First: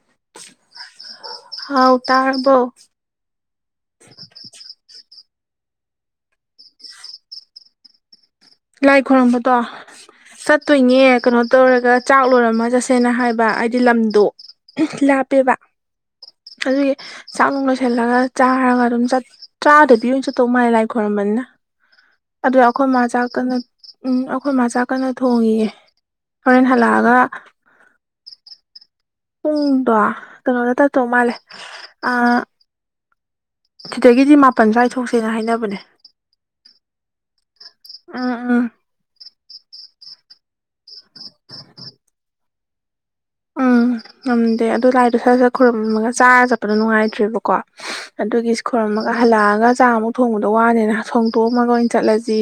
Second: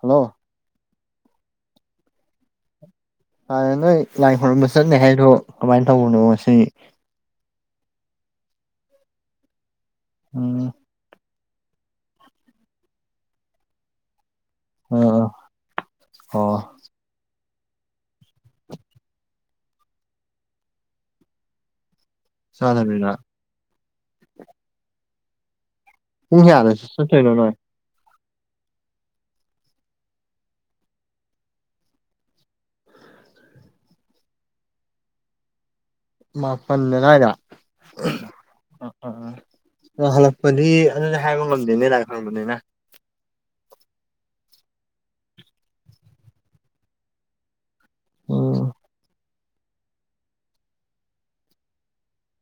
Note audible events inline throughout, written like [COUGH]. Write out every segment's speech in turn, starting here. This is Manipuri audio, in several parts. ꯍꯜꯂꯣ ꯍꯥꯎ ꯇꯥꯔꯕꯣ ꯁꯥꯏꯒ ꯅꯣꯏ ꯂꯥꯏ ꯈꯣꯏꯔꯝꯕ ꯆꯠꯅꯦ ꯍꯥꯏꯗꯣ ꯀꯃꯥꯏꯅ ꯇꯧꯕꯅꯣ ꯁꯤꯅꯤ ꯂꯥꯏ ꯈꯣꯏꯔꯝꯕꯗꯣ ꯎꯝ ꯆꯠꯇꯣꯏꯅꯦ ꯀꯩꯅꯣ ꯇꯧꯔꯒ ꯆꯥꯛ ꯂꯣꯏꯔꯝꯃ ꯆꯠꯁꯦꯅ ꯍꯥꯏꯕ ꯍꯥꯏꯗꯤ ꯂꯝꯗꯣ ꯑꯥ ꯂꯥꯞꯄꯦꯕ ꯑꯣ ꯑꯗꯨꯒꯤ ꯆꯥꯛ ꯅꯨꯡ ꯂꯣꯏꯁꯜꯂꯒ ꯆꯥꯔꯒ ꯑꯗꯨꯝ ꯆꯠ ꯆꯥꯗꯕꯤ ꯑꯣꯏꯅ ꯆꯠꯇꯧ ꯃꯥꯥꯜꯂꯦ ꯂꯥꯏ ꯈꯣꯏꯔꯝꯕꯅꯤꯅ ꯑꯗꯨꯗ ꯑꯩ ꯈꯣꯏ ꯃ ꯥ ꯆꯥꯗꯕꯤꯗ ꯆꯥꯥꯛ ꯀꯟꯅ ꯎꯝ ꯑꯩꯈꯣꯏ ꯃꯥ ꯆꯥꯥꯛ ꯀꯟꯅ ꯊꯣꯡꯉꯤꯌꯦ ꯄꯨꯡ ꯍꯣꯔꯦꯟ ꯀꯌꯥꯗ ꯍꯜꯂꯛꯑꯒ ꯆꯠꯇꯣꯏꯅꯣ ꯅꯣꯏ ꯄꯨꯡꯗꯣ ꯀꯩꯅꯣꯗ ꯇꯠꯇꯧ ꯃꯥꯜꯂꯦ ꯑꯥ ꯁꯤꯗꯒꯤꯗꯤ ꯃꯥꯄꯟ ꯁ꯭ꯋꯥꯏ ꯊꯣꯛꯁꯦꯅ ꯍꯥꯏꯅꯕꯅꯦ ꯃꯥꯄꯟ ꯑꯗ꯭ꯋꯥꯏꯗ ꯎꯝ ꯑꯥ ꯑꯥ ꯇ ꯍꯜꯂꯛ ꯄꯗꯤ ꯑꯗꯨꯗꯤ ꯍꯥꯏꯕ ꯉꯝꯗꯦꯅꯦ ꯂꯥꯏ ꯈꯨꯔꯝꯕꯝꯅꯤꯅ ꯎꯝ ꯉꯝꯗꯦ ꯑꯗꯨ ꯂꯥꯏꯗꯣ ꯁꯠ ꯁꯠ ꯈꯨꯔꯨꯝꯃꯒ ꯆꯥꯔ ꯆꯠꯄꯗꯣ ꯅꯨꯡꯉꯥꯏꯇ꯭ꯔꯦꯕꯀꯣ ꯑꯗꯨ ꯒꯤꯁ ꯎꯝ ꯈꯣꯔꯝꯃꯒꯥ ꯍꯜꯂꯛꯑꯒ ꯆꯥ ꯑꯃꯨꯛ ꯊꯣꯡꯕꯗꯣ ꯋꯥꯅꯤꯅ ꯊꯣꯡꯗꯣꯛꯑꯝꯃꯒ ꯑꯣꯏꯅ ꯆꯠꯂꯁꯤ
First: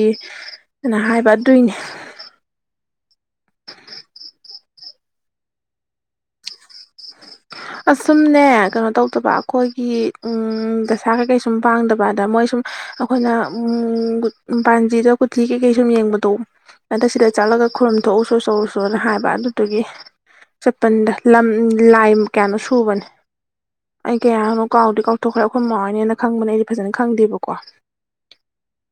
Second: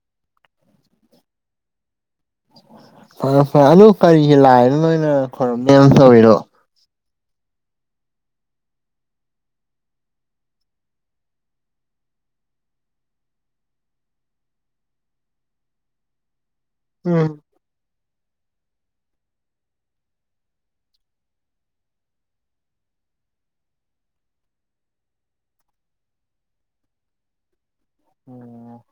ꯅ ꯍꯥꯏꯕ ꯑꯗꯨꯏꯅꯤ ꯐꯔꯦ ꯐꯔꯦ ꯑꯗꯨ ꯀꯔꯤꯒꯤ ꯂꯥꯏꯅꯣ ꯅꯣꯏꯅ ꯈꯣꯔꯝ ꯅꯦꯅ ꯇꯧꯔꯤꯗꯣ [INAUDIBLE] ꯑꯁꯨꯝꯅꯦ ꯀꯩꯅꯣ ꯇꯧꯗꯕ ꯑꯈꯣꯏꯒꯤ ꯎꯝ ꯗꯁꯥ ꯀꯩꯀꯩ ꯁꯨꯝ ꯄꯥꯡꯗꯕ ꯑꯗ ꯃꯣꯏ ꯁꯨꯝ ꯑꯈꯣꯏꯅ ꯎꯝ ꯒꯨꯠ ꯄꯥꯟꯖꯤꯗ ꯀꯨꯊꯤ ꯀꯩꯀꯩ ꯁꯨꯝ ꯌꯦꯡꯕꯗꯣ ꯑꯗ ꯎꯝ ꯁꯤꯗ ꯆꯠꯂꯒ ꯈꯨꯔꯝ ꯊꯣꯛꯎꯁꯨ ꯆꯧꯁꯣꯅ ꯍꯥꯏꯕ ꯑꯗꯨꯗꯨꯒꯤ ꯆꯠꯄꯟꯗ ꯂꯝ ꯂꯥꯏꯃ ꯀꯌꯥꯅꯣ ꯁꯨꯕꯅꯦ ꯑꯩ ꯀꯌꯥꯅꯣ ꯀꯥꯎꯗꯤ ꯀꯥꯎꯊꯣꯛꯈ꯭ꯔꯦ ꯑꯈꯣꯏ ꯃꯥ ꯍꯣꯏꯅ ꯍꯦꯟꯅ ꯈꯪꯕꯅꯦ ꯑꯩꯗꯤ ꯐꯖꯅ ꯈꯪꯗꯦꯕꯀꯣ ꯑꯣ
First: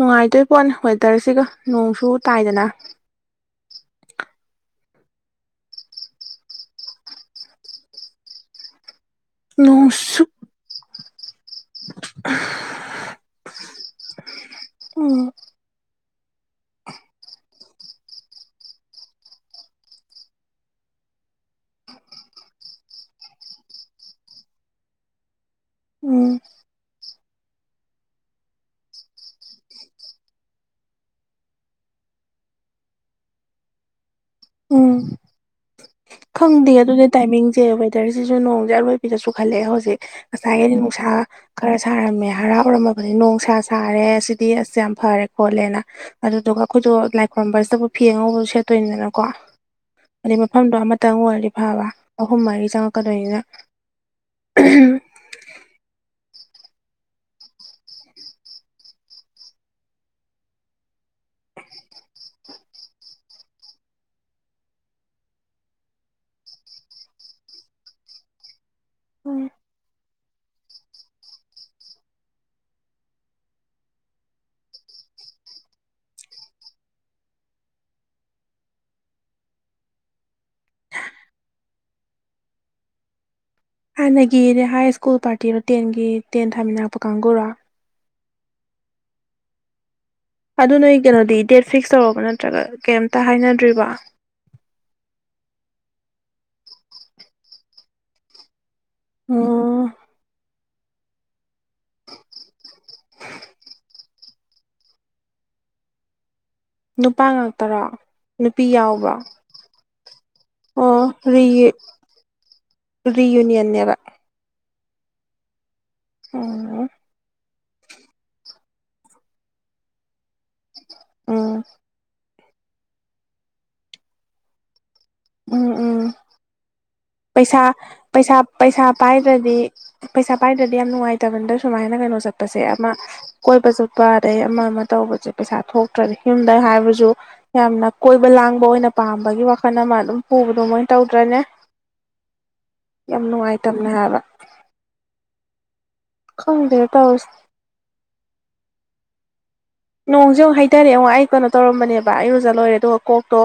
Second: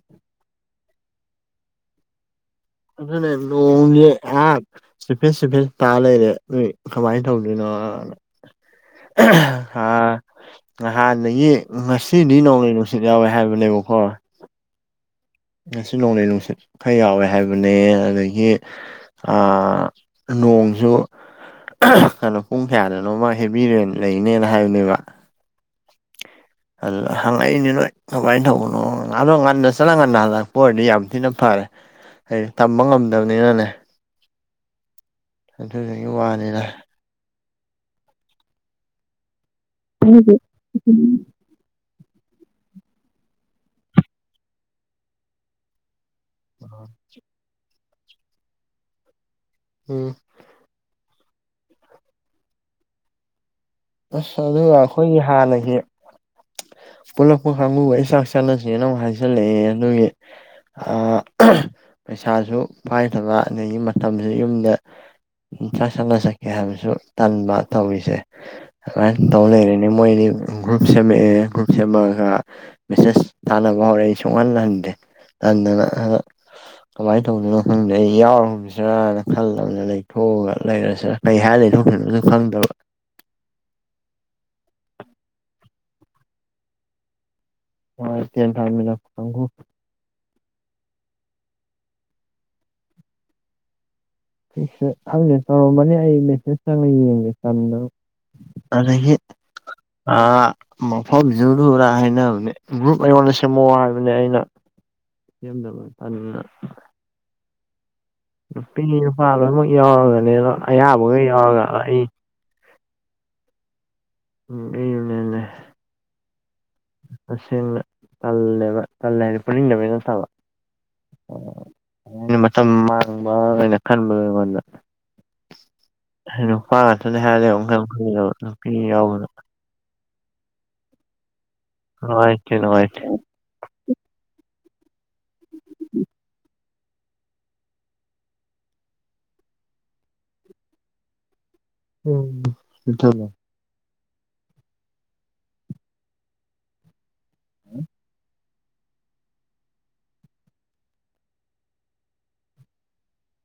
ꯅꯨꯡꯉꯥꯏꯗꯣꯏ ꯄꯣꯠꯅꯦ ꯋꯦꯗꯔꯁꯤꯒ ꯅꯣꯡꯁꯨ ꯇꯥꯏꯗꯅ ꯑꯗꯨꯅꯦ ꯅꯣꯡꯖꯦ ꯑꯥ ꯁꯨꯐꯦꯠ ꯁꯨꯐꯦꯠ ꯇꯥ ꯂꯩꯔꯦ ꯑꯗꯨꯏ ꯀꯃꯥꯏꯅ ꯇꯧꯗꯣꯏꯅꯣꯅ ꯑꯥ ꯅꯣꯡꯁꯨ ꯍꯥ ꯅꯌꯦ ꯉꯁꯤꯗꯤ ꯅꯣꯡꯂꯩ ꯅꯨꯡꯁꯤꯠ ꯌꯥꯎꯋꯦ ꯍꯥꯏꯕꯅꯦꯕꯀꯣ ꯑꯣ ꯉꯁꯤ ꯅꯣꯡꯂꯩ ꯅꯨꯡꯁꯤꯠ ꯈꯔ ꯌꯥꯎꯋꯦ ꯍꯥꯏꯕꯅꯦ ꯑꯗꯒꯤ ꯅꯣꯡꯁꯨ ꯀꯩꯅꯣ ꯄꯨꯡ ꯀꯌꯥꯗꯅꯣꯃ ꯍꯦꯕꯤꯔꯦ ꯂꯩꯅꯦꯅ ꯍꯥꯏꯕꯅꯦꯕ ꯎꯝ ꯑꯗꯨꯗ ꯍꯪꯉꯛꯏꯅꯤ ꯅꯣꯏ ꯀꯃꯥꯏꯅ ꯇꯧꯕꯅꯣꯗꯣ ꯉꯟꯅ ꯆꯠꯅ ꯉꯟꯅ ꯍꯜꯂꯛꯄ ꯑꯣꯏꯔꯗꯤ ꯌꯥꯝ ꯊꯤꯅ ꯐꯔꯦ ꯍꯥꯏꯗꯤ ꯇꯝꯕ ꯉꯝꯗꯕꯅꯤꯅꯅꯦ ꯎꯝ ꯑꯗꯨꯗꯨꯒꯤ ꯋꯥꯅꯤꯗ ꯈꯪꯗ ꯑꯗꯨꯗꯤ ꯇꯥꯏꯃꯤꯡꯁꯦ ꯋꯦꯗꯔꯁꯤꯁꯨ ꯅꯣꯡꯁꯦ ꯑꯔꯣꯏꯕꯤꯗꯁꯨꯨꯈꯜꯂꯛꯑꯦ ꯍꯧꯖꯤꯛ ꯉꯁꯥꯏꯒꯤꯗꯤ ꯅꯨꯡꯁꯥ ꯈꯔ ꯁꯥꯔꯝꯃꯦ ꯍꯥꯔꯥꯎꯔꯝꯃꯕꯗꯤ ꯅꯣꯡꯁꯥ ꯁꯥꯔꯦ ꯁꯤꯗꯤ ꯑꯁ ꯌꯥꯝ ꯐꯔꯦ ꯈꯣꯠꯂꯦꯅ ꯑꯗꯨꯗꯨꯒ ꯑꯩꯈꯣꯏꯗꯣ ꯂꯥꯏ ꯈꯨꯣꯏꯔꯨꯝꯝꯕꯕꯁꯤꯗꯕꯨ ꯐꯤ ꯑꯉꯧꯕꯗ ꯁꯦꯠꯇꯣꯏꯅꯤꯗꯅꯀꯣ ꯎꯝ ꯑꯗꯩ ꯃꯐꯝꯗꯣ ꯑꯃꯇꯪ ꯑꯣꯏꯔ ꯐꯕ ꯑꯍꯨꯝ ꯃꯔꯤ ꯆꯪꯉꯛꯀꯗꯣꯏꯅꯤꯅ ꯑꯁ ꯑꯗꯨꯒ ꯑꯩꯈꯣꯏꯒꯤ ꯍꯥꯟꯅꯁ ꯄꯨꯜꯂꯛꯄ ꯀꯥꯡꯕꯨꯒ ꯑꯩ ꯆꯥꯛ ꯆꯥꯅꯁꯦꯅ ꯑꯃꯨꯛ ꯍꯥꯏꯖꯜꯂꯛꯑꯦ ꯑꯗꯨꯒꯤ ꯄꯩꯁꯥꯁꯨ ꯄꯥꯏꯗꯕ ꯑꯗꯒꯤ ꯃꯇꯝꯁꯨ ꯌꯨꯝꯗ ꯁꯥꯛ ꯁꯥꯟꯅ ꯁꯛꯀꯦ ꯍꯥꯏꯕꯁꯨ ꯇꯟꯕ ꯇꯧꯔꯤꯁꯦ ꯇꯧ ꯂꯩꯔꯦꯅꯦ ꯃꯣꯏꯗꯤ ꯒ꯭ꯔꯨꯞ ꯁꯦꯝꯃꯛꯑꯦ ꯒ꯭ꯔꯨꯞ ꯁꯦꯝꯃꯛꯑꯒ ꯃꯦꯁꯦꯁ ꯇꯥꯅꯕ ꯍꯧꯔꯛꯦ ꯑꯩ ꯁꯨꯡꯍꯜꯍꯟꯗꯦ ꯇꯟꯗꯅ ꯍꯗ ꯀꯃꯥꯏꯅ ꯇꯧꯗꯅꯣ ꯈꯪꯗꯦ ꯑꯩ ꯌꯥꯎꯔꯅꯤꯁꯤꯔꯅ ꯈꯜꯂꯕꯅ ꯂꯩꯊꯣꯛꯑꯒ ꯂꯩꯔꯁꯤꯔꯥ ꯀꯩ ꯍꯥꯏꯜꯂꯤ ꯅꯣꯣꯏꯅꯣ ꯑꯗꯨꯝ ꯈꯪꯗꯕ ꯍꯥꯟꯅꯒꯤꯗꯤ ꯍꯥꯏ ꯁ꯭ꯀꯨꯜ ꯄꯥꯔꯇꯤꯗꯣ ꯇꯦꯟꯒꯤ ꯇꯦꯟ ꯊꯥꯃꯤꯟꯅꯔꯛꯄ ꯀꯥꯡꯕꯨꯔꯣ ꯍꯣꯏ ꯊꯔꯃꯤꯂꯪꯒ ꯑꯗꯨ ꯅꯣꯏ ꯀꯩꯅꯣꯗꯤ ꯗꯦꯠ ꯐꯤꯛꯁ ꯇꯧꯔꯕ ꯅꯠꯇ꯭ꯔꯒ ꯀꯩꯝꯇ ꯍꯥꯏꯅꯗ꯭ꯔꯤꯕ ꯁꯦ ꯑꯗꯨꯅꯦ ꯇꯧꯔꯝꯕꯅꯤ ꯑꯩ ꯃꯦꯁꯦꯖ ꯆꯪꯉ ꯌꯦꯡꯒꯦ ꯆꯗ ꯑꯗꯒꯤ ꯎꯝ ꯑ ꯃꯐꯝꯁꯤꯗꯨꯔ ꯍꯥꯏꯅꯕꯅꯦ ꯒ꯭ꯔꯨꯞ ꯑꯩꯉꯣꯟꯗ ꯁꯦꯝꯃꯛꯛꯑꯣ ꯍꯥꯏꯕꯅꯦ ꯑꯩꯅ ꯁꯦꯝꯗꯅꯕ ꯇꯥꯟꯗꯨꯅ ꯅꯨꯄꯥ ꯉꯥꯛꯇꯔꯣ ꯅꯨꯄꯤ ꯅꯨꯄꯥ ꯂꯣꯏꯅꯃꯛ ꯌꯥꯎꯔꯕꯅꯤꯅ ꯑꯣꯔꯤ ꯌꯨꯅꯤꯟꯔ ꯎꯝ ꯎ ꯑꯣ ꯇꯁꯦꯡꯅ ꯇꯜꯂꯦꯕ ꯇꯜꯂꯦ ꯍꯥꯏꯅ ꯄꯨꯅꯤꯡꯗꯃꯤꯅ ꯇꯥꯕ ꯎꯝ ꯑꯩꯅ ꯃꯇꯝ ꯃꯥꯡꯕ ꯑꯣꯏꯅ ꯈꯟꯕ ꯑꯩꯉꯣꯟꯗ ꯎꯝ ꯎꯝ ꯍꯂꯣ ꯍ ꯑꯗꯨ ꯄꯩꯁꯥ ꯄꯩꯁꯥ ꯄꯩꯁꯥ ꯄꯥꯏꯗ꯭ꯔꯗꯤ ꯄꯩꯁꯥ ꯄꯥꯏꯗ꯭ꯔꯗꯤ ꯌꯥꯝ ꯅꯨꯡꯉꯥꯏꯇꯕꯗ ꯁꯨꯃꯥꯏꯅ ꯀꯩꯅꯣ ꯅꯨꯡꯉꯥꯏꯇꯦ ꯆꯠꯄꯁꯦ ꯑꯃ ꯅꯨꯡꯉꯥꯏꯇꯦ ꯀꯣꯏꯕ ꯆꯠꯄ ꯑꯗꯩ ꯑꯃ ꯑꯃ ꯇꯧꯕꯁꯦ ꯄꯩꯁꯥ ꯊꯣꯛꯇ꯭ꯔꯗꯤ ꯌꯨꯝꯗꯪ ꯍꯥꯏꯕꯁꯨ ꯌꯥꯝꯅ ꯀꯣꯏꯕ ꯂꯥꯡꯕ ꯑꯣꯏꯅ ꯄꯥꯝꯕꯒꯤ ꯋꯥꯈꯜ ꯑꯃ ꯑꯗꯨꯝ ꯄꯨꯕꯗꯣ ꯃꯣꯏꯅ ꯇꯧꯗ꯭ꯔꯅꯦ ꯎꯝ ꯌꯥꯝ ꯏꯊꯣꯏꯕ ꯅꯨꯡꯉꯥꯏꯇꯕꯅꯦ ꯍꯥꯏꯕ ꯈꯪꯗꯦ ꯇ ꯎꯝ ꯅꯣꯡꯁꯦꯨꯛ ꯍꯩꯔꯦ ꯑꯣꯉ ꯑꯩ ꯀꯩꯅꯣ ꯇꯧꯔꯝꯕꯅꯦꯕ ꯑꯩ ꯑꯣꯖꯥ ꯂꯣꯏꯔꯦ ꯑꯗꯨꯒ ꯀꯣꯛꯇꯣ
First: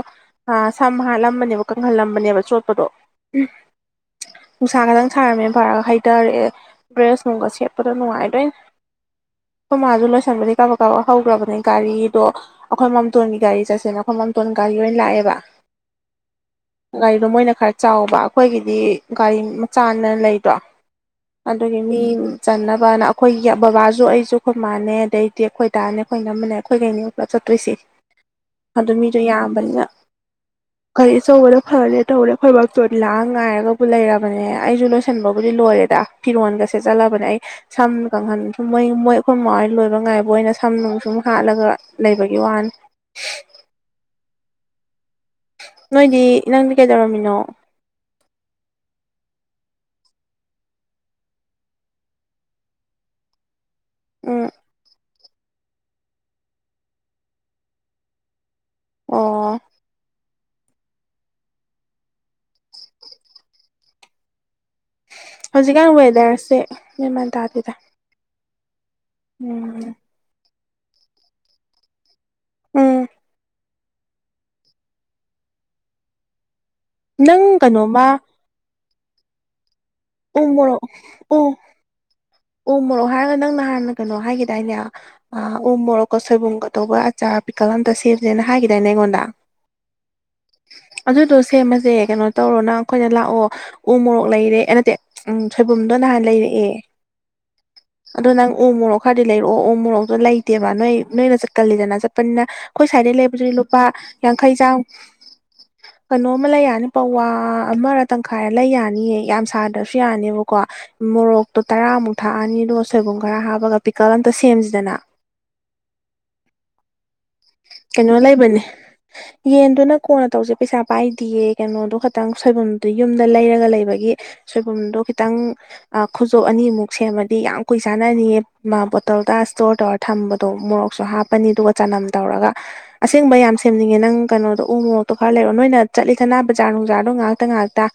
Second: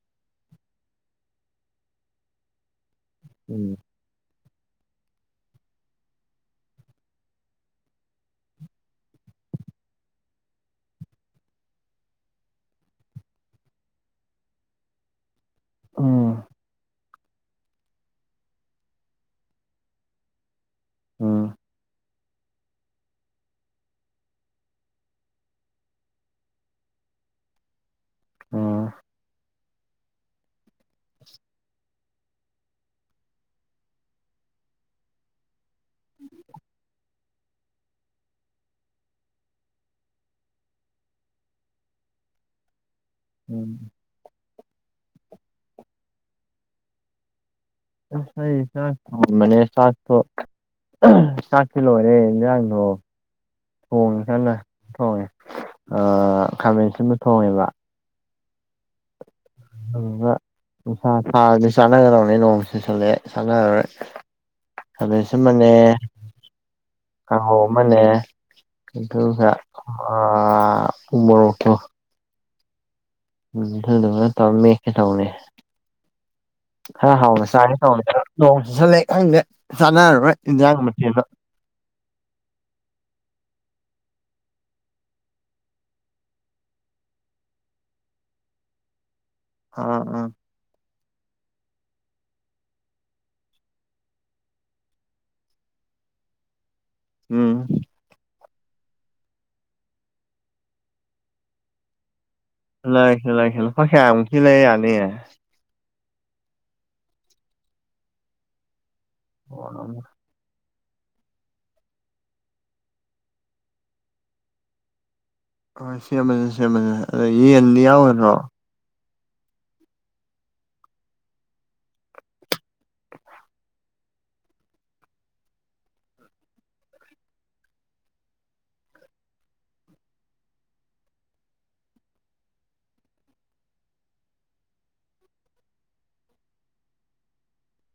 ꯁꯝ ꯍꯥꯠꯂꯝꯕꯅꯦꯕ ꯀꯪꯍꯜꯂꯝꯕꯅꯦꯕ ꯆꯣꯠꯄꯗꯣ ꯎꯝ ꯅꯨꯡꯁꯥ ꯈꯛꯇꯪ ꯁꯥꯔꯝꯃꯦꯅ ꯐꯔꯒ ꯍꯩꯊꯔꯦ ꯕ꯭ꯔꯦꯁ ꯅꯨꯡꯒ ꯁꯦꯠꯄꯗꯣ ꯅꯨꯡꯉꯥꯏꯗꯣꯏꯅꯦ ꯑꯩꯈꯣꯏ ꯃꯥꯁꯨ ꯂꯣꯏꯁꯟꯕꯗꯤ ꯀꯥꯕ ꯀꯛꯋꯣ ꯍꯧꯈ꯭ꯔꯕꯅꯦ ꯒꯥꯔꯤꯗꯣ ꯑꯩꯈꯣꯏ ꯃꯥꯝꯇꯣꯟꯒꯤ ꯒꯥꯔꯤ ꯆꯠꯁꯦꯅ ꯑꯩꯈꯣꯏ ꯃꯥꯝꯇꯣꯟ ꯒꯥꯔꯤ ꯂ ꯑꯣꯏꯅ ꯂꯥꯛꯑꯦꯕ ꯑꯥ ꯒꯥꯔꯤꯗꯣ ꯃꯣꯏꯅ ꯈꯔ ꯆꯥꯎꯕ ꯑꯩꯈꯣꯏꯒꯤꯗꯤ ꯒꯥꯔꯤ ꯃꯆꯥꯅ ꯂꯩꯗ꯭ꯔꯣ ꯎꯝ ꯑꯗꯨꯒꯤ ꯃꯤ ꯆꯟꯅꯅꯕꯅ ꯑꯩꯈꯣꯏ ꯕꯕꯥꯁꯨ ꯑꯩꯁꯨ ꯑꯩꯈꯣꯏ ꯃꯥꯟꯅꯩ ꯑꯗꯩꯗꯤ ꯑꯩꯈꯣꯏ ꯇꯥꯔꯅꯦ ꯑꯩꯈꯣꯏꯅ ꯑꯃꯅꯦ ꯑꯩꯈꯣꯏꯈꯩꯅꯦ ꯄꯨꯂꯞ ꯆꯠꯇꯣꯏꯁꯤ ꯎꯝ ꯑꯗꯨ ꯃꯤꯗꯣ ꯌꯥꯝꯕꯅꯤꯅ ꯀꯩ ꯁꯒꯔ ꯐꯔ ꯇꯧꯔꯦ ꯑꯩꯈꯣꯏꯕꯛꯇꯣ ꯂꯥꯛꯑ ꯉꯥꯏꯔꯒꯕꯨ ꯂꯩꯔꯕꯅꯦ ꯑꯩꯁꯨ ꯂꯣꯏꯁꯤꯟꯕꯕꯨꯗꯤ ꯂꯣꯏꯂꯦ ꯗ ꯐꯤꯔꯣꯟꯒꯁꯦ ꯆꯠꯂꯕꯅꯦ ꯑꯩ ꯁꯝ ꯀꯪꯍꯟꯕ ꯃꯣꯏ ꯃꯣꯏ ꯑꯩꯈꯣꯏ ꯃ ꯂꯣꯏꯕ ꯉꯥꯏꯕ ꯑꯣꯏꯅ ꯁꯝ ꯅꯨꯡ ꯁꯨꯝ ꯍꯥꯠꯂꯒ ꯂꯩꯕꯒꯤ ꯋꯥꯅꯤ ꯎꯝ ꯅꯣꯏꯗꯤ ꯅꯪꯗꯤ ꯀꯩꯗꯧꯔꯝꯃꯤꯅꯣ ꯁ ꯃꯅꯤ ꯁꯋꯥꯁ ꯆꯥꯛꯇꯤ ꯂꯣꯏꯔꯦ ꯏꯔꯥꯡꯗꯣ ꯊꯣꯡꯉꯦ ꯎꯝ ꯍꯅ ꯊꯣꯡꯉꯦ ꯈꯥꯃꯦꯟꯁꯤꯕ ꯊꯣꯡꯉꯦꯕ ꯑꯣ ꯅꯨꯡꯁꯥ ꯊꯥꯔꯗꯤ ꯆꯥꯟꯅꯒꯗꯕꯅꯤ ꯅꯣꯡ ꯆꯨꯁꯜꯂꯛꯑꯦ ꯆꯥꯟꯅꯔꯔꯣꯏ [UNINTELLIGIBLE] ꯑꯃꯅꯦ ꯍꯧꯖꯤꯛꯀꯥꯟ ꯋꯦꯗꯔꯁꯦ ꯃꯦꯟ ꯃꯥꯟ ꯀꯥꯡꯍꯧ ꯇꯥꯗꯦꯗ ꯑꯃꯅꯦ ꯀꯇ ꯎꯝ ꯑ ꯃꯣꯔ ꯀꯦꯜꯣ ꯎꯝ ꯎꯝꯗꯅ ꯇꯧꯔꯃꯦ ꯀ ꯇꯧꯅꯦ ꯍ ꯅꯪ ꯍꯥꯎꯅ ꯆꯥꯅꯤ ꯇꯅꯤ ꯀꯩꯅꯣꯃ ꯑꯣ ꯁꯂꯦꯛ ꯈꯪꯗꯦ ꯆꯥꯟꯅꯔꯔꯣꯏ ꯎ ꯏꯟꯖꯥꯡ ꯃꯊꯦꯜꯗ ꯑꯣ ꯃꯣꯔꯣꯛ ꯍꯥꯏꯔꯒ ꯅꯪ ꯅꯍꯥꯟꯅ ꯀꯩꯅꯣ ꯍꯥꯏꯒꯦꯗꯥꯏꯅꯦ ꯑ ꯎꯝ ꯃꯣꯔꯣꯛꯀ ꯁꯣꯏꯕꯨꯝꯒꯗꯧꯕ ꯑꯆꯥꯔ ꯄꯤꯀꯜ ꯑꯇ ꯁꯦꯝꯁꯦꯅ ꯍꯥꯏꯈꯤꯗꯥꯏꯅꯦ ꯑꯩꯉꯣꯟꯗ ꯑ ꯎꯝ ꯑꯗꯨꯗꯣ ꯁꯦꯝꯃꯁꯦ ꯀꯩꯅꯣ ꯇꯧꯔꯣ ꯅꯪ ꯑꯩꯈꯣꯏꯅ ꯂꯥꯛꯑꯣ ꯎ ꯃꯣꯔꯣꯛ ꯂꯩꯔꯦ ꯅꯠꯇꯦ ꯎ ꯁꯣꯏꯕꯨꯝꯗꯣ ꯅꯍꯥꯟ ꯂꯩꯔꯛꯑꯦ ꯎꯝ ꯑꯗꯣ ꯅꯪ ꯎ ꯃꯣꯔꯣꯛ ꯈꯔꯗꯤ ꯂꯩꯔꯛꯑꯣ ꯎ ꯃꯣꯔꯣꯛꯇꯣ ꯂꯩꯇꯦꯕ ꯅꯣꯏ ꯅꯣꯏꯅ ꯆꯠꯀꯜꯂꯤꯗꯅ ꯆꯠꯄꯅꯤꯅ ꯑꯩꯈꯣꯏ ꯁꯥꯏꯗꯩ ꯂꯩꯔꯁꯤ ꯂꯩꯕꯕꯁꯤ ꯂꯩꯔꯁꯤ ꯂꯨꯄꯥ ꯀꯌꯥꯃꯨꯛꯀꯤ ꯌꯥꯡꯈꯩ ꯂꯩ ꯆꯥꯡ ꯌꯥꯅꯤ ꯀꯩꯅꯣ ꯑꯃ ꯂꯩ ꯌꯥꯅꯤ ꯄꯋꯥ ꯑꯃꯔ ꯇꯪꯈꯥꯏꯔ ꯂꯩ ꯌꯥꯅꯤꯌꯦ ꯌꯥꯝ ꯁꯥꯗ꯭ꯔꯁꯨ ꯌꯥꯅꯤꯕꯀꯣ ꯃꯣꯔꯣꯛꯇꯣ ꯇꯔꯥꯃꯨꯛ ꯊꯥꯛꯑꯅꯤ ꯑꯗꯨꯒ ꯁꯣꯏꯕꯨꯝ ꯈꯔ ꯍꯥꯞꯄꯒ ꯄꯤꯀꯜ ꯑꯝꯇ ꯁꯦꯝꯁꯤꯗꯅ ꯍꯣꯏ ꯁꯦꯝꯃꯅꯤꯦ ꯁꯦꯝꯃꯅꯤꯦ ꯀꯩꯅꯣꯂ ꯏꯕꯅꯤ ꯌꯦꯟꯗꯨꯅ ꯀꯣꯟꯅ ꯇꯧꯁꯦ ꯄꯩꯁꯥ ꯄꯥꯏꯗꯤꯌꯦ ꯀꯩꯅꯣꯗꯣ ꯈꯇꯪ ꯁꯣꯏꯕꯨꯝꯗꯨ ꯌꯨꯝꯗ ꯂꯩꯔꯒ ꯂꯩꯕꯒꯤ ꯁꯣꯏꯕꯨꯝꯗꯣ ꯈꯤꯇꯪ ꯈꯨꯖꯣꯞ ꯑꯅꯤꯃꯨꯛ ꯁꯦꯝꯃꯗꯤ ꯌꯥꯝ ꯀꯨꯏ ꯆꯥꯅꯅꯤꯌꯦ ꯃꯥ ꯕꯣꯇꯜꯗ ꯏꯁꯇꯣꯔ ꯇꯧꯔ ꯊꯝꯕꯗꯣ ꯃꯣꯔꯣꯛꯁꯨ ꯍꯥꯞꯄꯅꯤ ꯑꯗꯨꯒ ꯆꯅꯝ ꯇꯧꯔꯒ ꯑꯁꯦꯡꯕ ꯌꯥꯝ ꯁꯦꯝꯅꯤꯡꯉꯦ ꯅꯪ ꯀꯩꯅꯣꯗꯣ ꯎ ꯃꯣꯔꯣꯛꯇꯣ ꯈꯔ ꯂꯩꯔꯣ ꯅꯣꯏꯅ ꯆꯠꯂꯤꯗꯅ ꯕꯖꯥꯔ ꯅꯨꯡꯥꯗꯣ ꯉꯥꯏꯥꯛꯇ ꯉꯥꯏꯥꯛꯇ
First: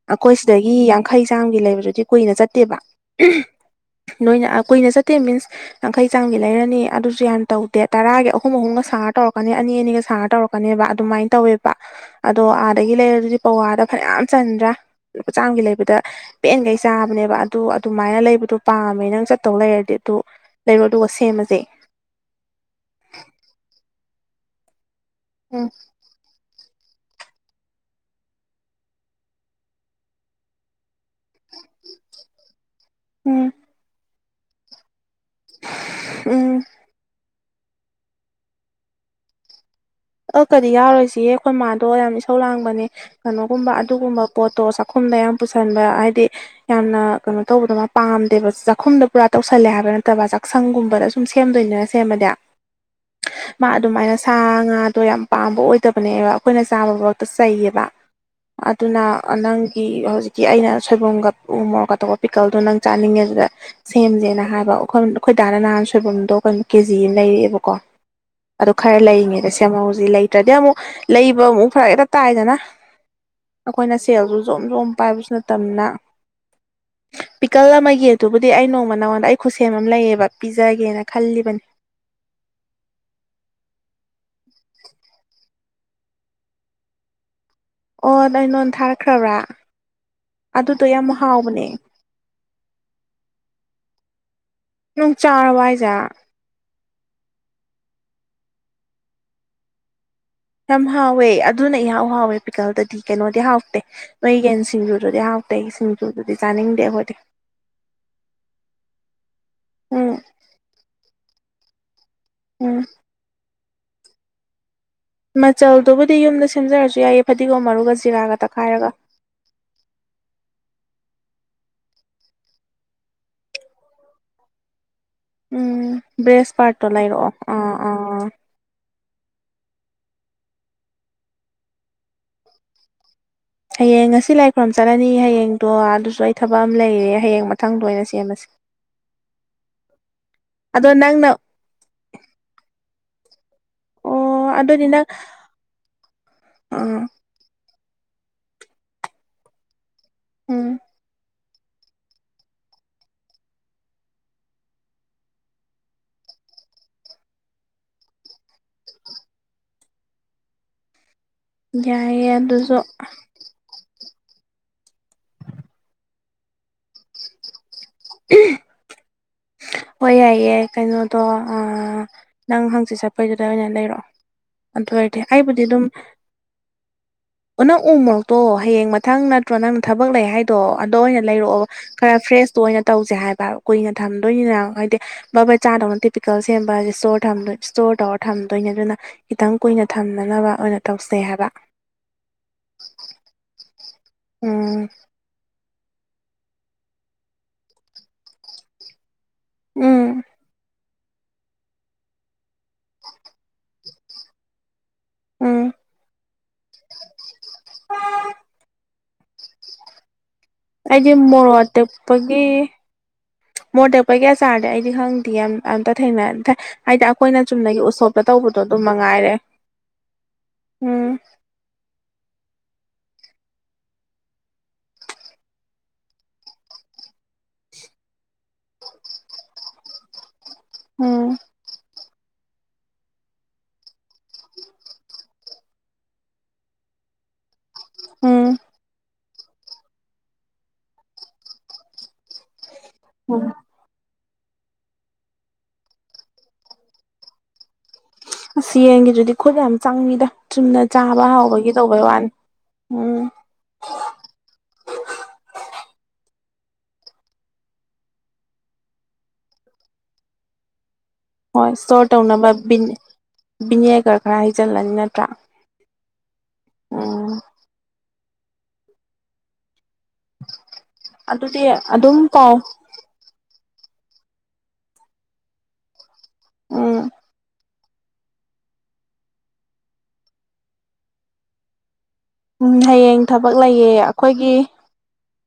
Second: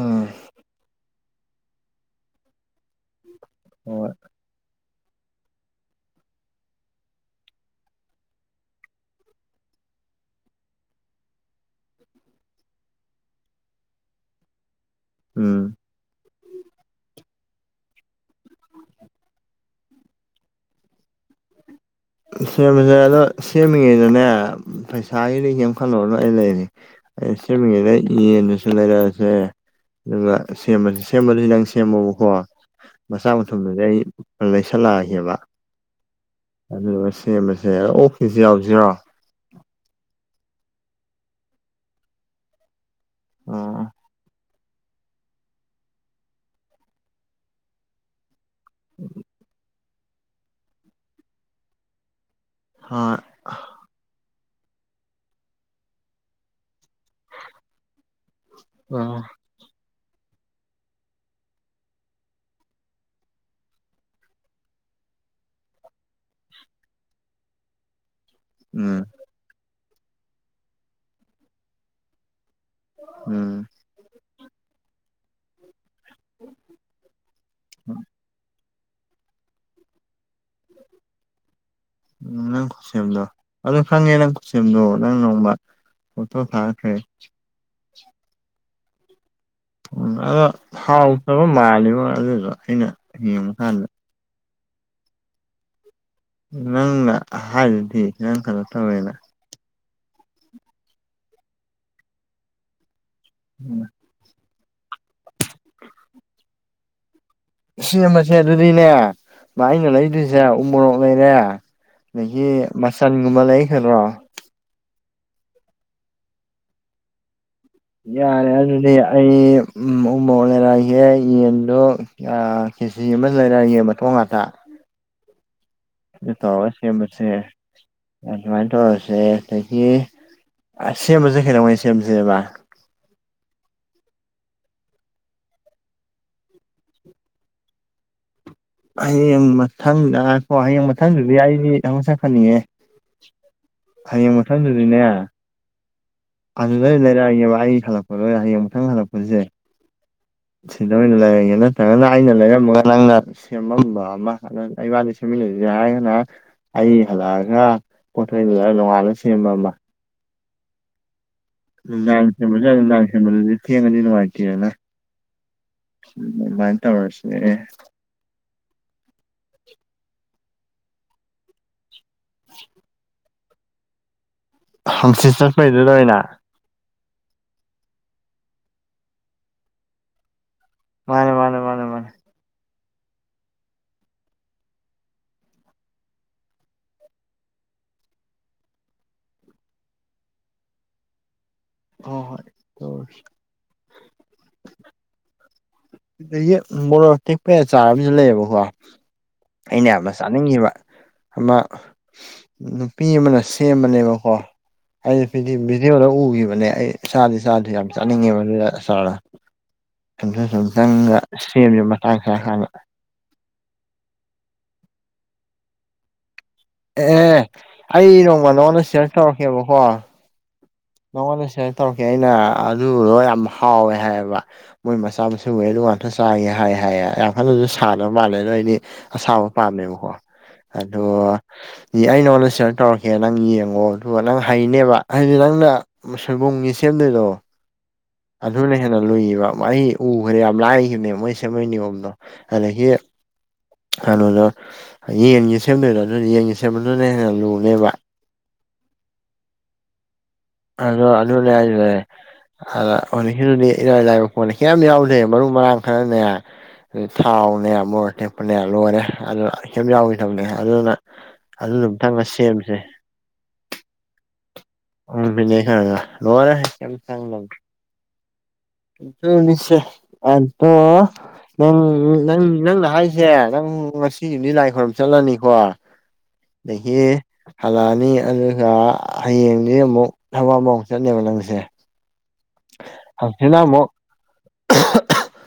ꯎꯝ ꯑꯩꯈꯣꯏ ꯁꯤꯗꯒꯤ ꯌꯥꯡꯈꯩ ꯆꯥꯝꯒꯤ ꯂꯩꯕꯗꯨꯗꯤ ꯀꯨꯏꯅ ꯆꯠꯇꯦꯕ ꯍꯣꯏ ꯅꯣꯏꯅ ꯀꯨꯏꯅ ꯆꯠꯇꯦ ꯃꯤꯟꯁ ꯌꯥꯡꯈꯩ ꯆꯥꯡꯝꯒꯤ ꯂꯩꯔꯅꯤ ꯑꯗꯨꯁꯨ ꯌꯥꯝ ꯇꯧꯗꯦ ꯇꯔꯥꯒꯤ ꯑꯨꯝ ꯑꯍꯨꯝ ꯑꯍꯨꯝꯒ ꯁꯥꯔ ꯇꯧꯔꯛꯀꯅꯤ ꯑꯅꯤ ꯑꯅꯤꯒ ꯁꯥꯔ ꯇꯧꯔꯛꯀꯅꯦꯕ ꯑꯗꯨꯃꯥꯏꯅ ꯇꯧꯋꯦꯕ ꯑꯗꯣ ꯑꯥꯗꯒꯤ ꯂꯩꯔ ꯑꯗꯨꯗꯤ ꯄꯋꯥꯗ ꯐꯅꯌꯥꯝ ꯆꯟꯗ꯭ꯔꯥ ꯂꯨꯄꯥ ꯆꯥꯝꯒꯤ ꯎꯝ ꯂꯩꯕꯗ ꯄꯦꯟꯈꯩ ꯆꯥꯕꯅꯦꯕ ꯑꯗꯨ ꯑꯗꯨꯃꯥꯏꯅ ꯂꯩꯕꯗꯣ ꯄꯥꯝꯃꯦ ꯅꯪ ꯆꯠꯇꯧ ꯂꯩꯔꯗꯤ ꯑꯗꯨ ꯂꯩꯔꯣ ꯑꯗꯨꯒ ꯁꯦꯝꯃꯖꯩ ꯁꯦꯝꯕꯁꯦ ꯑꯗꯣ ꯁꯦꯝꯃꯤꯉꯩꯗꯅꯦ ꯄꯩꯁꯥꯒꯤꯗꯤ ꯎꯝ ꯌꯥꯝꯈꯠꯂꯛꯅ ꯑꯩ ꯂꯩꯔꯤ ꯑꯩ ꯁꯦꯝꯃꯤꯉꯦꯅꯦ ꯌꯦꯟꯗꯁꯨ ꯂꯩꯔꯛꯑꯁꯦ ꯑꯗꯨꯒ ꯁꯦꯝꯕꯁ ꯁꯦꯝꯕꯁꯨ ꯅꯪ ꯁꯦꯝꯃꯣꯕꯀꯣ ꯃꯆꯥ ꯎꯝ ꯃꯊꯨꯝꯗꯨꯗꯤ ꯑꯩ ꯂꯩꯁꯜꯂꯛꯑꯒꯦꯕ ꯎꯝ ꯑꯗꯨ ꯃ ꯁꯦꯝ ꯃꯁꯦ ꯑꯣꯐꯤꯁ ꯌꯥꯎꯁꯤꯔꯣ ꯑ ꯀꯗꯤ ꯌꯥꯎꯔꯣꯏꯁꯤ ꯑꯩꯈꯣꯏ ꯃꯥꯗꯣ ꯌꯥꯝ ꯏꯁꯧ ꯂꯥꯡꯕꯅꯦ ꯀꯩꯅꯣꯒꯨꯝꯕ ꯑꯣ ꯑꯗꯨꯒꯨꯝꯕ ꯄꯣꯠꯇꯣ ꯆꯥꯛꯈꯨꯝꯗ ꯌꯥꯝ ꯄꯨꯁꯤꯟꯕ ꯍꯥꯏꯗꯤ ꯌꯥꯝꯅ ꯀꯩꯅꯣ ꯇꯧꯕꯗꯣ ꯃꯥ ꯄꯥꯝꯗꯦꯕ ꯆꯥꯛꯈꯨꯝꯗꯣ ꯄꯨꯔꯥ ꯇꯧꯁꯜꯂꯦ ꯍꯥꯏꯕ ꯅꯠꯇꯕ ꯆꯥꯛꯁꯪꯒꯨꯝꯕꯗ ꯁꯨꯝ ꯁꯦꯝꯗꯣꯏꯅꯤꯅ ꯁꯦꯝꯃꯗꯤ ꯍꯣꯏ ꯃꯥ ꯑꯗꯨꯃꯥꯏꯅ ꯁꯥ ꯉꯥꯗꯣ ꯌꯥꯝ ꯄꯥꯝꯕ ꯑꯣꯏꯗꯕꯅꯦꯕ ꯑꯩꯈꯣꯏꯅ ꯆꯥꯕ ꯆꯩꯌꯦꯕ ꯑꯗꯨꯅ ꯑꯣ ꯅꯪ ꯍꯧꯖꯤꯛꯀꯤ ꯑꯩꯅ ꯁꯣꯏꯕꯨꯝꯒ ꯎ ꯃꯣꯔꯣꯛꯀꯇꯄ ꯄꯤꯛꯀꯜꯗꯣ ꯅꯪ ꯆꯥꯅꯤꯡꯉꯦ ꯑꯗꯨꯗ ꯁꯦꯝꯁꯦꯅ ꯍꯥꯏꯕ ꯑꯩꯈꯣꯏ ꯑꯩꯈꯣꯏꯗꯥꯅ ꯅꯍꯥꯟ ꯁꯣꯏꯕꯨꯝꯗꯣ ꯀꯩꯅꯣ ꯀꯦꯖꯤ ꯑꯃ ꯂꯩꯔꯛꯑꯦꯕꯀꯣ ꯑꯗꯨ ꯈꯔ ꯎꯝ ꯂꯩꯔꯤꯉꯩꯗ ꯁꯦꯝꯍꯧꯁꯤ ꯂꯩꯇ꯭ꯔꯗꯤ ꯑꯃꯨꯛ ꯂꯩꯕ ꯑꯃꯨꯛ ꯐꯔ ꯍꯦꯛꯇ ꯇꯥꯏꯗꯅ ꯎꯝ ꯑꯩꯈꯣꯏꯅ ꯁꯦꯜꯁꯨ ꯖꯣꯝ ꯖꯣꯝ ꯄꯥꯏꯕꯁꯨ ꯅꯠꯇꯕꯅ ꯄꯤꯀꯜ ꯑꯃꯒꯤ ꯑꯗꯨꯕꯨꯗꯤ ꯑꯩ ꯅꯣꯡꯃ ꯅꯣꯟꯗ ꯑꯩ ꯈꯨꯠꯁꯦꯝ ꯑꯃ ꯂꯩꯌꯦꯕ ꯄꯤꯖꯒꯦꯅ ꯈꯜꯂꯤꯕꯅꯤ ꯎ ꯅꯪ ꯈꯨꯠꯁꯦꯝꯗꯣ ꯑꯗꯨ ꯈꯪꯉꯦ ꯅꯪ ꯈꯨꯠꯁꯦꯝꯗꯣ ꯅꯪ ꯅꯣꯡꯃ ꯑꯣꯊꯣ ꯊꯥ ꯍꯦ ꯑꯣꯗ ꯑꯩ ꯅꯣꯟ ꯊꯥꯔꯛꯈ꯭ꯔꯕ꯭ꯔꯥ ꯎ ꯑꯗꯣ ꯑꯗꯨꯗꯣ ꯌꯥꯝ ꯍꯥꯎꯖꯕ ꯍꯥꯎꯕꯅꯦ ꯃꯥꯜꯂꯤꯕ ꯑꯗꯨꯗꯣ ꯑꯩꯅ ꯌꯦꯡꯕ ꯀꯥꯟꯗ ꯅꯨꯡ ꯆꯥꯔꯕꯏꯖꯥ ꯅꯪꯅ ꯍꯥꯏꯔꯗꯤ ꯅꯪ ꯀꯩꯅꯣ ꯇꯧꯋꯦꯅ ꯌꯥꯝ ꯍꯥꯎꯋꯦ ꯑꯗꯨꯅ ꯏꯍꯥꯎ ꯍꯥꯎꯋꯦ ꯄꯤꯀꯜꯗꯗꯤ ꯀꯩꯅꯣꯗꯤ ꯍꯥꯎꯇꯦ ꯃꯣꯏ ꯌꯦꯟꯁꯤꯡꯗꯨ ꯑꯗꯨꯗꯤ ꯍꯥꯎꯇꯩ ꯁꯤꯡꯖꯨꯗꯨꯗꯤ ꯆꯥꯅꯤꯡꯗꯦ ꯑꯩꯈꯣꯏꯗꯤ ꯁꯦꯝꯕꯁꯦ ꯑꯗꯨꯗꯤꯅꯦ ꯃꯥ ꯑꯩꯅ ꯎꯝ ꯂꯩꯗꯣꯏꯁꯦ ꯎ ꯃꯣꯔꯣꯛ ꯂꯩꯔꯦ ꯑꯗꯒꯤ ꯎꯝ ꯃꯆꯟꯒꯨꯝꯕ ꯂꯩꯈ꯭ꯔꯣ ꯃꯆꯜꯗꯨꯕꯨꯗꯤ ꯌꯨꯝꯗ ꯁꯦꯝꯖꯔꯁꯨ ꯌꯥꯏꯌꯦ ꯐꯗꯤꯒꯣꯝ ꯃꯔꯨꯒ ꯖꯤꯔꯥꯒ ꯌꯥꯔꯦ ꯇꯛꯈꯥꯏꯔꯒ ꯑꯗꯨꯗꯤ ꯑꯩ ꯎꯃꯣꯛ ꯂꯩꯔꯛꯑꯒꯦ ꯌꯦꯟꯗꯨꯣ ꯀꯦꯖꯤ ꯑꯃꯁꯨ ꯂꯩꯔ ꯌꯦꯡꯕꯊꯣꯡ ꯉꯥꯛꯇ ꯎꯝ ꯑꯗꯨ ꯕ꯭ꯔꯦꯁ ꯇꯧꯔꯒ ꯄꯥꯔꯠꯇꯣ ꯂꯩꯔꯛꯑꯣ ꯁꯦꯝꯕꯁꯦ ꯑꯥ ꯑꯥ ꯑꯗꯨꯃꯥꯏꯅ ꯇꯧꯔꯁꯦ ꯑꯗꯒꯤ ꯑ ꯁꯦꯝꯕꯁꯦ ꯀꯩꯗꯧꯉꯩ ꯁꯦꯝꯁꯦꯕ ꯍꯌꯦꯡ ꯉꯁꯤ ꯂꯥꯏ ꯈꯨ꯭ꯔꯔꯝ ꯆꯠꯂꯅꯤ ꯍꯌꯦꯡꯗꯣ ꯑꯗꯨꯁꯨ ꯑꯩ ꯊꯕꯛ ꯑꯃ ꯂꯩꯔꯦ ꯍꯌꯦꯡ ꯃꯊꯪꯗꯣ ꯑꯣꯏꯅ ꯁꯦꯝꯃꯁꯦ ꯍꯌꯦꯡ ꯃꯊꯪꯗꯀꯣ ꯍꯌꯦꯡ ꯑꯗꯣ ꯅꯪꯅ ꯃꯊꯪꯗꯨꯗꯤ ꯑꯩꯗꯤ ꯊꯣ ꯁꯛ ꯐꯟꯅꯤꯡꯉꯦ ꯑꯣ ꯍꯌꯦꯡ ꯑꯗꯨꯗꯤ ꯃꯊꯪꯖꯗꯅꯦ ꯅꯪ ꯑꯗꯨ ꯂꯣꯏ ꯑꯥ ꯂꯩꯔꯛꯏꯅꯦꯦꯕ ꯑꯩ ꯍꯜꯂꯛꯄ ꯂꯣꯏꯔꯦ ꯍꯌꯦꯡ ꯃꯨꯊꯪ ꯍꯜꯂꯛꯄꯁꯦ ꯎꯝ ꯅꯃꯤꯅ ꯂꯦ ꯅ ꯐꯅ ꯑꯩꯅ ꯂꯩꯔꯝꯃꯒ ꯅꯪꯅ ꯁꯦꯝꯃꯝꯕ ꯑꯃ ꯑꯗꯨ ꯂꯩ ꯋꯥꯗ ꯁꯦꯝꯃꯤꯟꯅꯔꯤꯁꯦ ꯍꯥꯏꯔꯒꯅ ꯑꯩ ꯍꯜꯂꯛꯑꯒ ꯄꯣꯊꯣꯏꯗꯨꯗ ꯂꯣꯡꯉꯥꯜꯂꯒ ꯁꯦꯝꯕ ꯑꯃ ꯂꯥꯡ ꯌꯥꯏꯌꯦ ꯁꯦꯝꯕꯜꯁꯦ ꯑꯗꯨꯁꯨ ꯑꯗꯨ ꯂꯥꯡ ꯁꯦꯝꯕꯜꯗꯤ ꯊꯦꯡꯉꯗꯤ ꯅꯨꯡꯉꯥꯏꯇꯦꯔꯦꯅ ꯎꯥꯏꯟ ꯇ ꯋꯥꯔꯁꯦ ꯍꯣꯏ ꯌꯥꯏꯌꯦꯏ ꯀꯩꯅꯣꯗꯣ ꯅꯪ ꯍꯪꯆꯤꯠ ꯆꯠꯄꯩꯗꯨꯗ ꯑꯣꯏꯅ ꯂꯩꯔꯛꯑꯣ ꯑꯗꯨ ꯑꯣꯏꯔꯗꯤ ꯍꯪꯆꯤꯠ ꯑꯩꯕꯨꯗꯤ ꯑꯗꯨꯝ ꯆꯠꯄꯩꯗꯨꯗ ꯑꯣꯏꯅ ꯑꯣ ꯅꯪ ꯎꯃꯣꯛꯛꯇꯣ ꯍꯌꯦꯡ ꯃꯊꯪ ꯅꯠꯇ꯭ꯔꯣ ꯅꯪꯅ ꯊꯕꯛ ꯂꯩ ꯍꯥꯏ ꯑꯣ ꯑꯗꯣ ꯑꯣꯏꯅ ꯃꯥꯅꯦ ꯃꯥꯅꯦ ꯂꯩꯔꯛꯑꯣ ꯃꯥꯅꯦ ꯃꯥꯅꯦ ꯈꯔ ꯐ꯭ꯔꯦꯁꯇꯣ ꯑꯣꯏꯅ ꯇꯧꯁꯦ ꯍꯥꯏꯕ ꯀꯨꯏꯅ ꯊꯝꯗꯣꯏꯅꯤꯅ ꯍꯥꯏꯗꯤ ꯕꯕꯥꯔ ꯆꯥꯗꯧꯅ ꯄꯤꯀꯦꯜ ꯁꯦꯝꯕ ꯍꯥꯏꯗꯤ ꯏꯁꯇ ꯏꯁꯇꯣꯔ ꯇꯧꯔ ꯊꯝꯗꯣꯏꯅꯦ ꯑꯗꯨꯅ ꯈꯤꯇꯪ ꯀꯨꯏꯅ ꯊꯝꯅꯅꯕ ꯑꯣꯏꯅ ꯇꯧꯁꯦ ꯍꯥꯏꯕ ꯍ ꯍꯣꯏ ꯇꯧꯔꯁꯤ ꯎꯝ ꯗꯒꯤ ꯃꯣꯔꯣꯛ ꯇꯦꯛꯄ ꯆꯥꯔ ꯑꯃꯁꯨ ꯂꯩꯌꯦꯕꯀꯣ ꯑꯩꯅ ꯌꯥꯝꯅ ꯎꯝ ꯆꯥꯅꯤꯡꯈꯤꯕ ꯑꯃ ꯅꯨꯄꯤ ꯑꯃꯅ ꯁꯦꯝꯕꯅꯦꯕꯀꯣ ꯑꯩ ꯎꯝ ꯕꯤꯗꯤꯌꯣꯗ ꯎꯈꯤꯕꯅꯦ ꯑꯩ ꯆꯥꯗꯤ ꯆꯥꯗꯔꯤ ꯌꯥꯝ ꯆꯥꯅꯤꯡꯉꯦꯕ ꯑꯗꯨꯢ ꯑꯆꯥꯔꯗꯣ ꯁꯨꯝꯊꯪ ꯑꯩꯗꯤ ꯁꯨꯝꯊꯪꯒ ꯃꯣꯔꯣꯛ ꯁꯦꯝꯁꯦ ꯃꯇꯥꯡ ꯆꯥꯔ ꯀꯥꯟꯗ ꯃꯣꯔ ꯇꯦꯛꯄꯒꯤ ꯑꯆꯥꯥꯔꯗꯤ ꯑꯩꯗꯤ ꯈꯪꯗꯦ ꯑꯝꯇ ꯊꯦꯡꯅꯗꯦ ꯍꯥꯏꯗꯤ ꯑꯦ ꯑꯩꯈꯣꯏꯅ ꯆꯨꯝꯅꯒꯤ ꯎꯠꯁꯣꯞꯇ ꯑꯩ ꯅꯣꯡꯃ ꯇꯧꯕꯗꯣ ꯑꯗꯨꯝ ꯅꯉꯣꯟꯗ ꯁꯤꯌꯔ ꯃꯉꯥꯏꯔꯦ ꯎꯝ ꯅꯉꯣꯟꯗ ꯁꯤꯌꯔ ꯇꯧꯔꯛꯀꯦ ꯑꯩꯅ ꯑꯗꯨꯗꯣ ꯌꯥꯝ ꯍꯥꯎꯋꯦ ꯍꯥꯏꯌꯦꯕ ꯃꯣꯏ ꯃꯆꯥ ꯃꯁꯨ ꯉꯩꯗꯨ ꯑꯗꯨ ꯉꯥꯛꯇ ꯆꯥꯉꯦ ꯍꯥꯏ ꯍꯥꯏ ꯌꯥꯝ ꯀꯅꯁꯨ ꯁꯥꯗꯕ ꯃꯥꯜꯂꯦ ꯅꯣꯢꯅꯤ ꯑꯁꯥꯕ ꯄꯥꯝꯃꯦꯕꯀꯣ ꯑꯗꯨ ꯎꯝ ꯑꯩ ꯅꯉꯣꯟ ꯁꯦꯌꯔ ꯇꯧꯔꯛꯀꯦ ꯅꯪ ꯌꯦꯡꯉꯣ ꯑꯗꯨꯒ ꯅꯪ ꯍꯩꯅꯦꯕ ꯍꯥꯏꯗꯤ ꯅꯪꯅ ꯁꯣꯏꯕꯨꯝꯒꯤ ꯁꯦꯝꯗꯣꯏꯗꯨ ꯎꯝ ꯑꯗꯨꯅ ꯍꯦꯟꯅ ꯂꯨꯏꯌꯦꯕ ꯑꯩ ꯎꯈ꯭ꯔꯦ ꯌꯥꯝ ꯂꯥꯏꯈꯤꯕꯅꯦ ꯃꯣꯏ ꯁꯦꯝꯕꯩ ꯅꯤꯌꯣꯝꯗꯣ ꯑꯗꯒꯤ [UNINTELLIGIBLE] ꯑꯗꯨꯗꯣ ꯌꯦꯟꯒꯤ ꯁꯦꯝꯗꯣꯏꯗꯨ ꯑꯗꯨꯅ ꯌꯦꯟꯒꯤ ꯁꯦꯝꯕꯗꯨꯅ ꯍꯦꯟꯅ ꯂꯨꯅꯦꯕ ꯑꯁ ꯌꯦꯟꯒꯤꯗꯨꯗꯤ ꯈꯨꯠ ꯌꯥꯝ ꯆꯪꯉꯤꯗ ꯆꯨꯝꯅ ꯑꯗꯣ ꯆꯥꯕ ꯑꯗꯨ ꯍꯥꯎꯕꯒꯤ ꯍꯥꯏꯁꯤꯅꯤ ꯇꯧꯕꯩ ꯋꯥꯅꯤ ꯑꯗꯣ ꯎꯝ ꯍꯧꯖꯤꯛꯀꯤꯗꯨꯗꯤ ꯢꯔꯥꯢ ꯂꯥꯢꯕ ꯄꯣꯠꯅꯤ ꯀꯦꯝ ꯌꯥꯎꯗꯦ ꯃꯔꯨ ꯃꯔꯥꯡ ꯈꯔꯅꯦ ꯑꯗꯨ ꯊꯥꯎꯅꯦ ꯃꯣꯔꯣꯛ ꯑꯇꯦꯛꯄꯅꯦ ꯂꯣꯏꯔꯦ ꯑꯗꯨꯅ ꯀꯦꯝ ꯌꯥꯥꯎꯈꯤꯗꯕꯅꯦ ꯑꯗꯨꯅ ꯍꯣꯏ ꯑꯗꯨꯗꯣ ꯏꯁꯇꯣꯔ ꯑꯝꯇꯪꯒ ꯇꯧꯅꯕ ꯁꯦꯝꯁꯦ ꯕꯤꯅꯤꯌꯥꯒꯔ ꯈꯔ ꯍꯩꯖꯜꯂꯅꯤ ꯎꯝ ꯕꯤꯅꯦꯒꯔꯒ ꯂꯣꯢꯔꯦ ꯀꯦꯝ ꯎꯝ ꯆꯪꯗꯝꯅꯤ ꯑꯗꯨꯅꯤꯁꯦ ꯑꯗꯣ ꯑꯗꯨꯗꯤ ꯅꯪ ꯑꯗꯨꯝ ꯅꯪ ꯄꯥꯎ ꯅꯪꯅ ꯍꯥꯏ ꯁꯦ ꯅꯪ ꯉꯁꯤꯑꯝꯗꯤ ꯂꯥꯏ ꯈꯣꯏꯔꯝ ꯆꯠꯂꯅꯤꯀꯣ ꯑꯗꯒꯤ ꯎꯝ ꯍꯜꯂꯛꯑꯅꯤ ꯑꯗꯨꯒ ꯍꯌꯦꯡꯗꯤ ꯑꯃꯨꯛ ꯊꯕꯛ ꯑꯃꯃꯣꯛ ꯆꯠꯅꯦꯕ ꯅꯪꯁꯦ ꯎꯝ ꯍꯌꯦꯡ ꯊꯕꯛ ꯍꯪꯆꯤꯠꯅ ꯑꯃꯨꯛ ꯂꯩꯌꯦ ꯑꯩꯈꯣꯏꯒꯤ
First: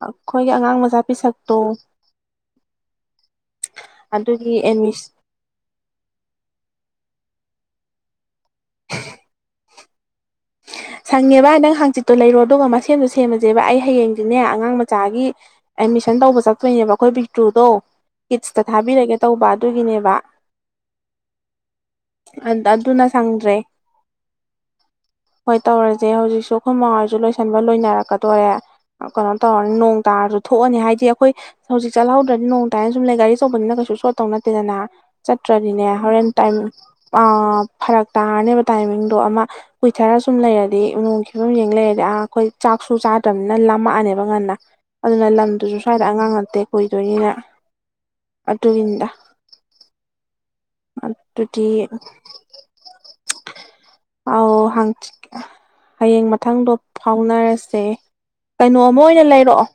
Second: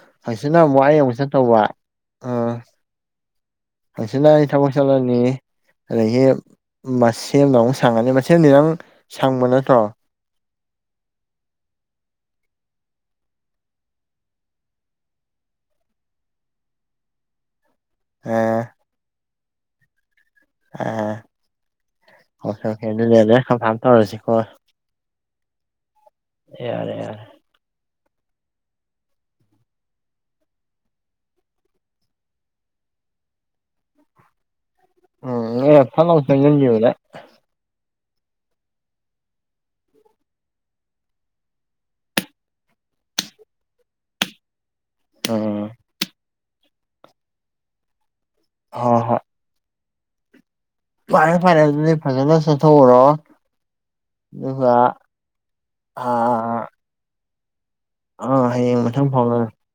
ꯑꯩꯈꯣꯏꯒꯤ ꯍꯪꯆꯤꯠꯅ ꯑꯉꯥꯡ ꯑꯃꯨꯛ ꯃꯆꯥ ꯑꯩ ꯑꯃꯨꯛ ꯄꯤꯁꯛꯇꯣ ꯆꯠꯇꯧꯕ ꯑꯥ ꯍꯪꯆꯤꯠꯅ ꯑꯩ ꯑꯗꯨꯒꯤ ꯊꯕꯛ ꯑꯦꯠꯃꯤꯁ ꯆꯠꯂꯅꯤ ꯑꯗꯒꯤ ꯃꯁꯦꯝꯗ ꯑꯃꯨꯛ ꯁꯪꯉꯅꯤ ꯃꯁꯦꯝꯗꯤ ꯅꯪ ꯁꯪꯕ ꯅꯠꯇ꯭ꯔꯣ [INAUDIBLE] ꯁꯪꯉꯦꯕ ꯅꯪ ꯍꯪꯆꯤꯠꯇꯨ ꯂꯩꯔꯣ ꯑꯗꯨꯒ ꯃꯁꯦꯝꯗꯣ ꯁꯦꯝꯃꯁꯦꯕ ꯑꯩ ꯍꯌꯦꯡꯗꯤꯅꯦ ꯑꯉꯥꯡ ꯃꯆꯥꯒꯤ ꯑꯦꯠꯃꯤꯁꯟ ꯇꯧꯕ ꯆꯠꯇꯣꯏꯅꯦꯕ ꯑꯩꯈꯣꯏ ꯄꯤꯛꯇ꯭ꯔꯨꯗꯣ ꯑꯥ ꯀꯤꯠꯁꯇ ꯊꯥꯕꯤꯔꯒꯦ ꯇꯧꯕ ꯑꯗꯨꯒꯤꯅꯦꯕ ꯑ ꯑꯣꯀꯦ ꯑꯣꯀꯦ ꯑꯗꯨꯅ ꯑꯗꯨꯅꯦ ꯁꯪꯗ꯭ꯔꯦ ꯀꯝꯐꯥꯝ ꯇꯧꯔꯁꯤꯀꯣ ꯍꯣꯏ ꯇꯧꯔꯁꯦ ꯍꯧꯖꯤꯛꯁꯨ ꯑꯈꯣꯏ ꯃꯥ ꯌꯥꯔꯦ ꯍꯣꯏꯁꯨ ꯌꯥꯔꯦ ꯂꯣꯏꯁꯟꯕ ꯂꯣꯏꯅꯔꯛꯀꯗꯣꯔꯦ ꯀꯩꯅꯣ ꯇꯧꯔꯅꯤ ꯅꯣꯡ ꯇꯥꯔꯁꯨ ꯊꯣꯛꯑꯅꯤ ꯍꯥꯏꯗꯤ ꯑꯩꯈꯣꯏ ꯍꯧꯖꯤꯛ ꯆꯠꯍꯧꯗ꯭ꯔꯗꯤ ꯅꯣꯡ ꯇꯥꯏꯅ ꯁꯨꯝ ꯂꯩ ꯒꯥꯔꯤ ꯑꯆꯧꯕꯅꯤꯅ ꯀꯩꯁꯨ ꯆꯣꯠꯇꯧ ꯅꯠꯇꯦꯗꯅ ꯎꯝ ꯑꯦ ꯆꯠꯇ꯭ꯔꯗꯤꯅꯦ ꯐꯠ ꯂꯥꯎ ꯍꯣꯔꯦꯟ ꯇꯥꯏꯃꯤꯡ ꯆꯪꯁꯤꯟꯈꯤꯕꯗ ꯐꯔꯛ ꯇꯥꯔꯅꯦꯕ ꯇꯥꯏꯃꯤꯡꯗꯣ ꯑꯃ ꯀꯨꯏꯊꯔ ꯁꯨꯝ ꯂꯩꯔꯗꯤ ꯅꯣꯡ ꯐꯤꯕꯝ ꯌꯦꯡ ꯂꯩꯔꯗꯤ ꯑꯥ ꯑꯩꯈꯣꯏ ꯆꯥꯛꯁꯨ ꯆꯥꯗꯝꯅꯤꯅ ꯂꯝꯃꯛꯑꯅꯦꯕ ꯉꯟꯅ ꯑꯗꯨꯅ ꯎꯝ ꯂꯝꯗꯨꯁꯨ ꯁ꯭ꯋꯥꯏꯗ ꯑꯉꯥꯡ ꯅꯠꯇꯦ ꯀꯨꯏꯗꯣꯏꯅꯤꯅ ꯍꯣꯏ ꯑꯗꯨꯒꯤꯅꯤꯗ ꯐꯥꯔꯦ ꯐꯥꯔꯦ ꯑꯗꯨꯗꯤ ꯐꯖꯅ ꯆꯠꯊꯣꯛꯎꯔꯣ ꯑꯧ ꯑꯗꯨꯒ ꯍꯪꯆꯤꯠ ꯍꯌꯦꯡ ꯑꯥ ꯃꯊꯪꯗꯣ ꯐꯥꯎꯅꯔꯁꯦ ꯑꯥ ꯀꯩꯅꯣ ꯍꯌꯦꯡ ꯑꯃ ꯃꯊꯪ ꯑꯣꯏꯅ ꯐꯥꯎꯅꯔꯁꯤ ꯂꯩꯔꯛꯑꯣ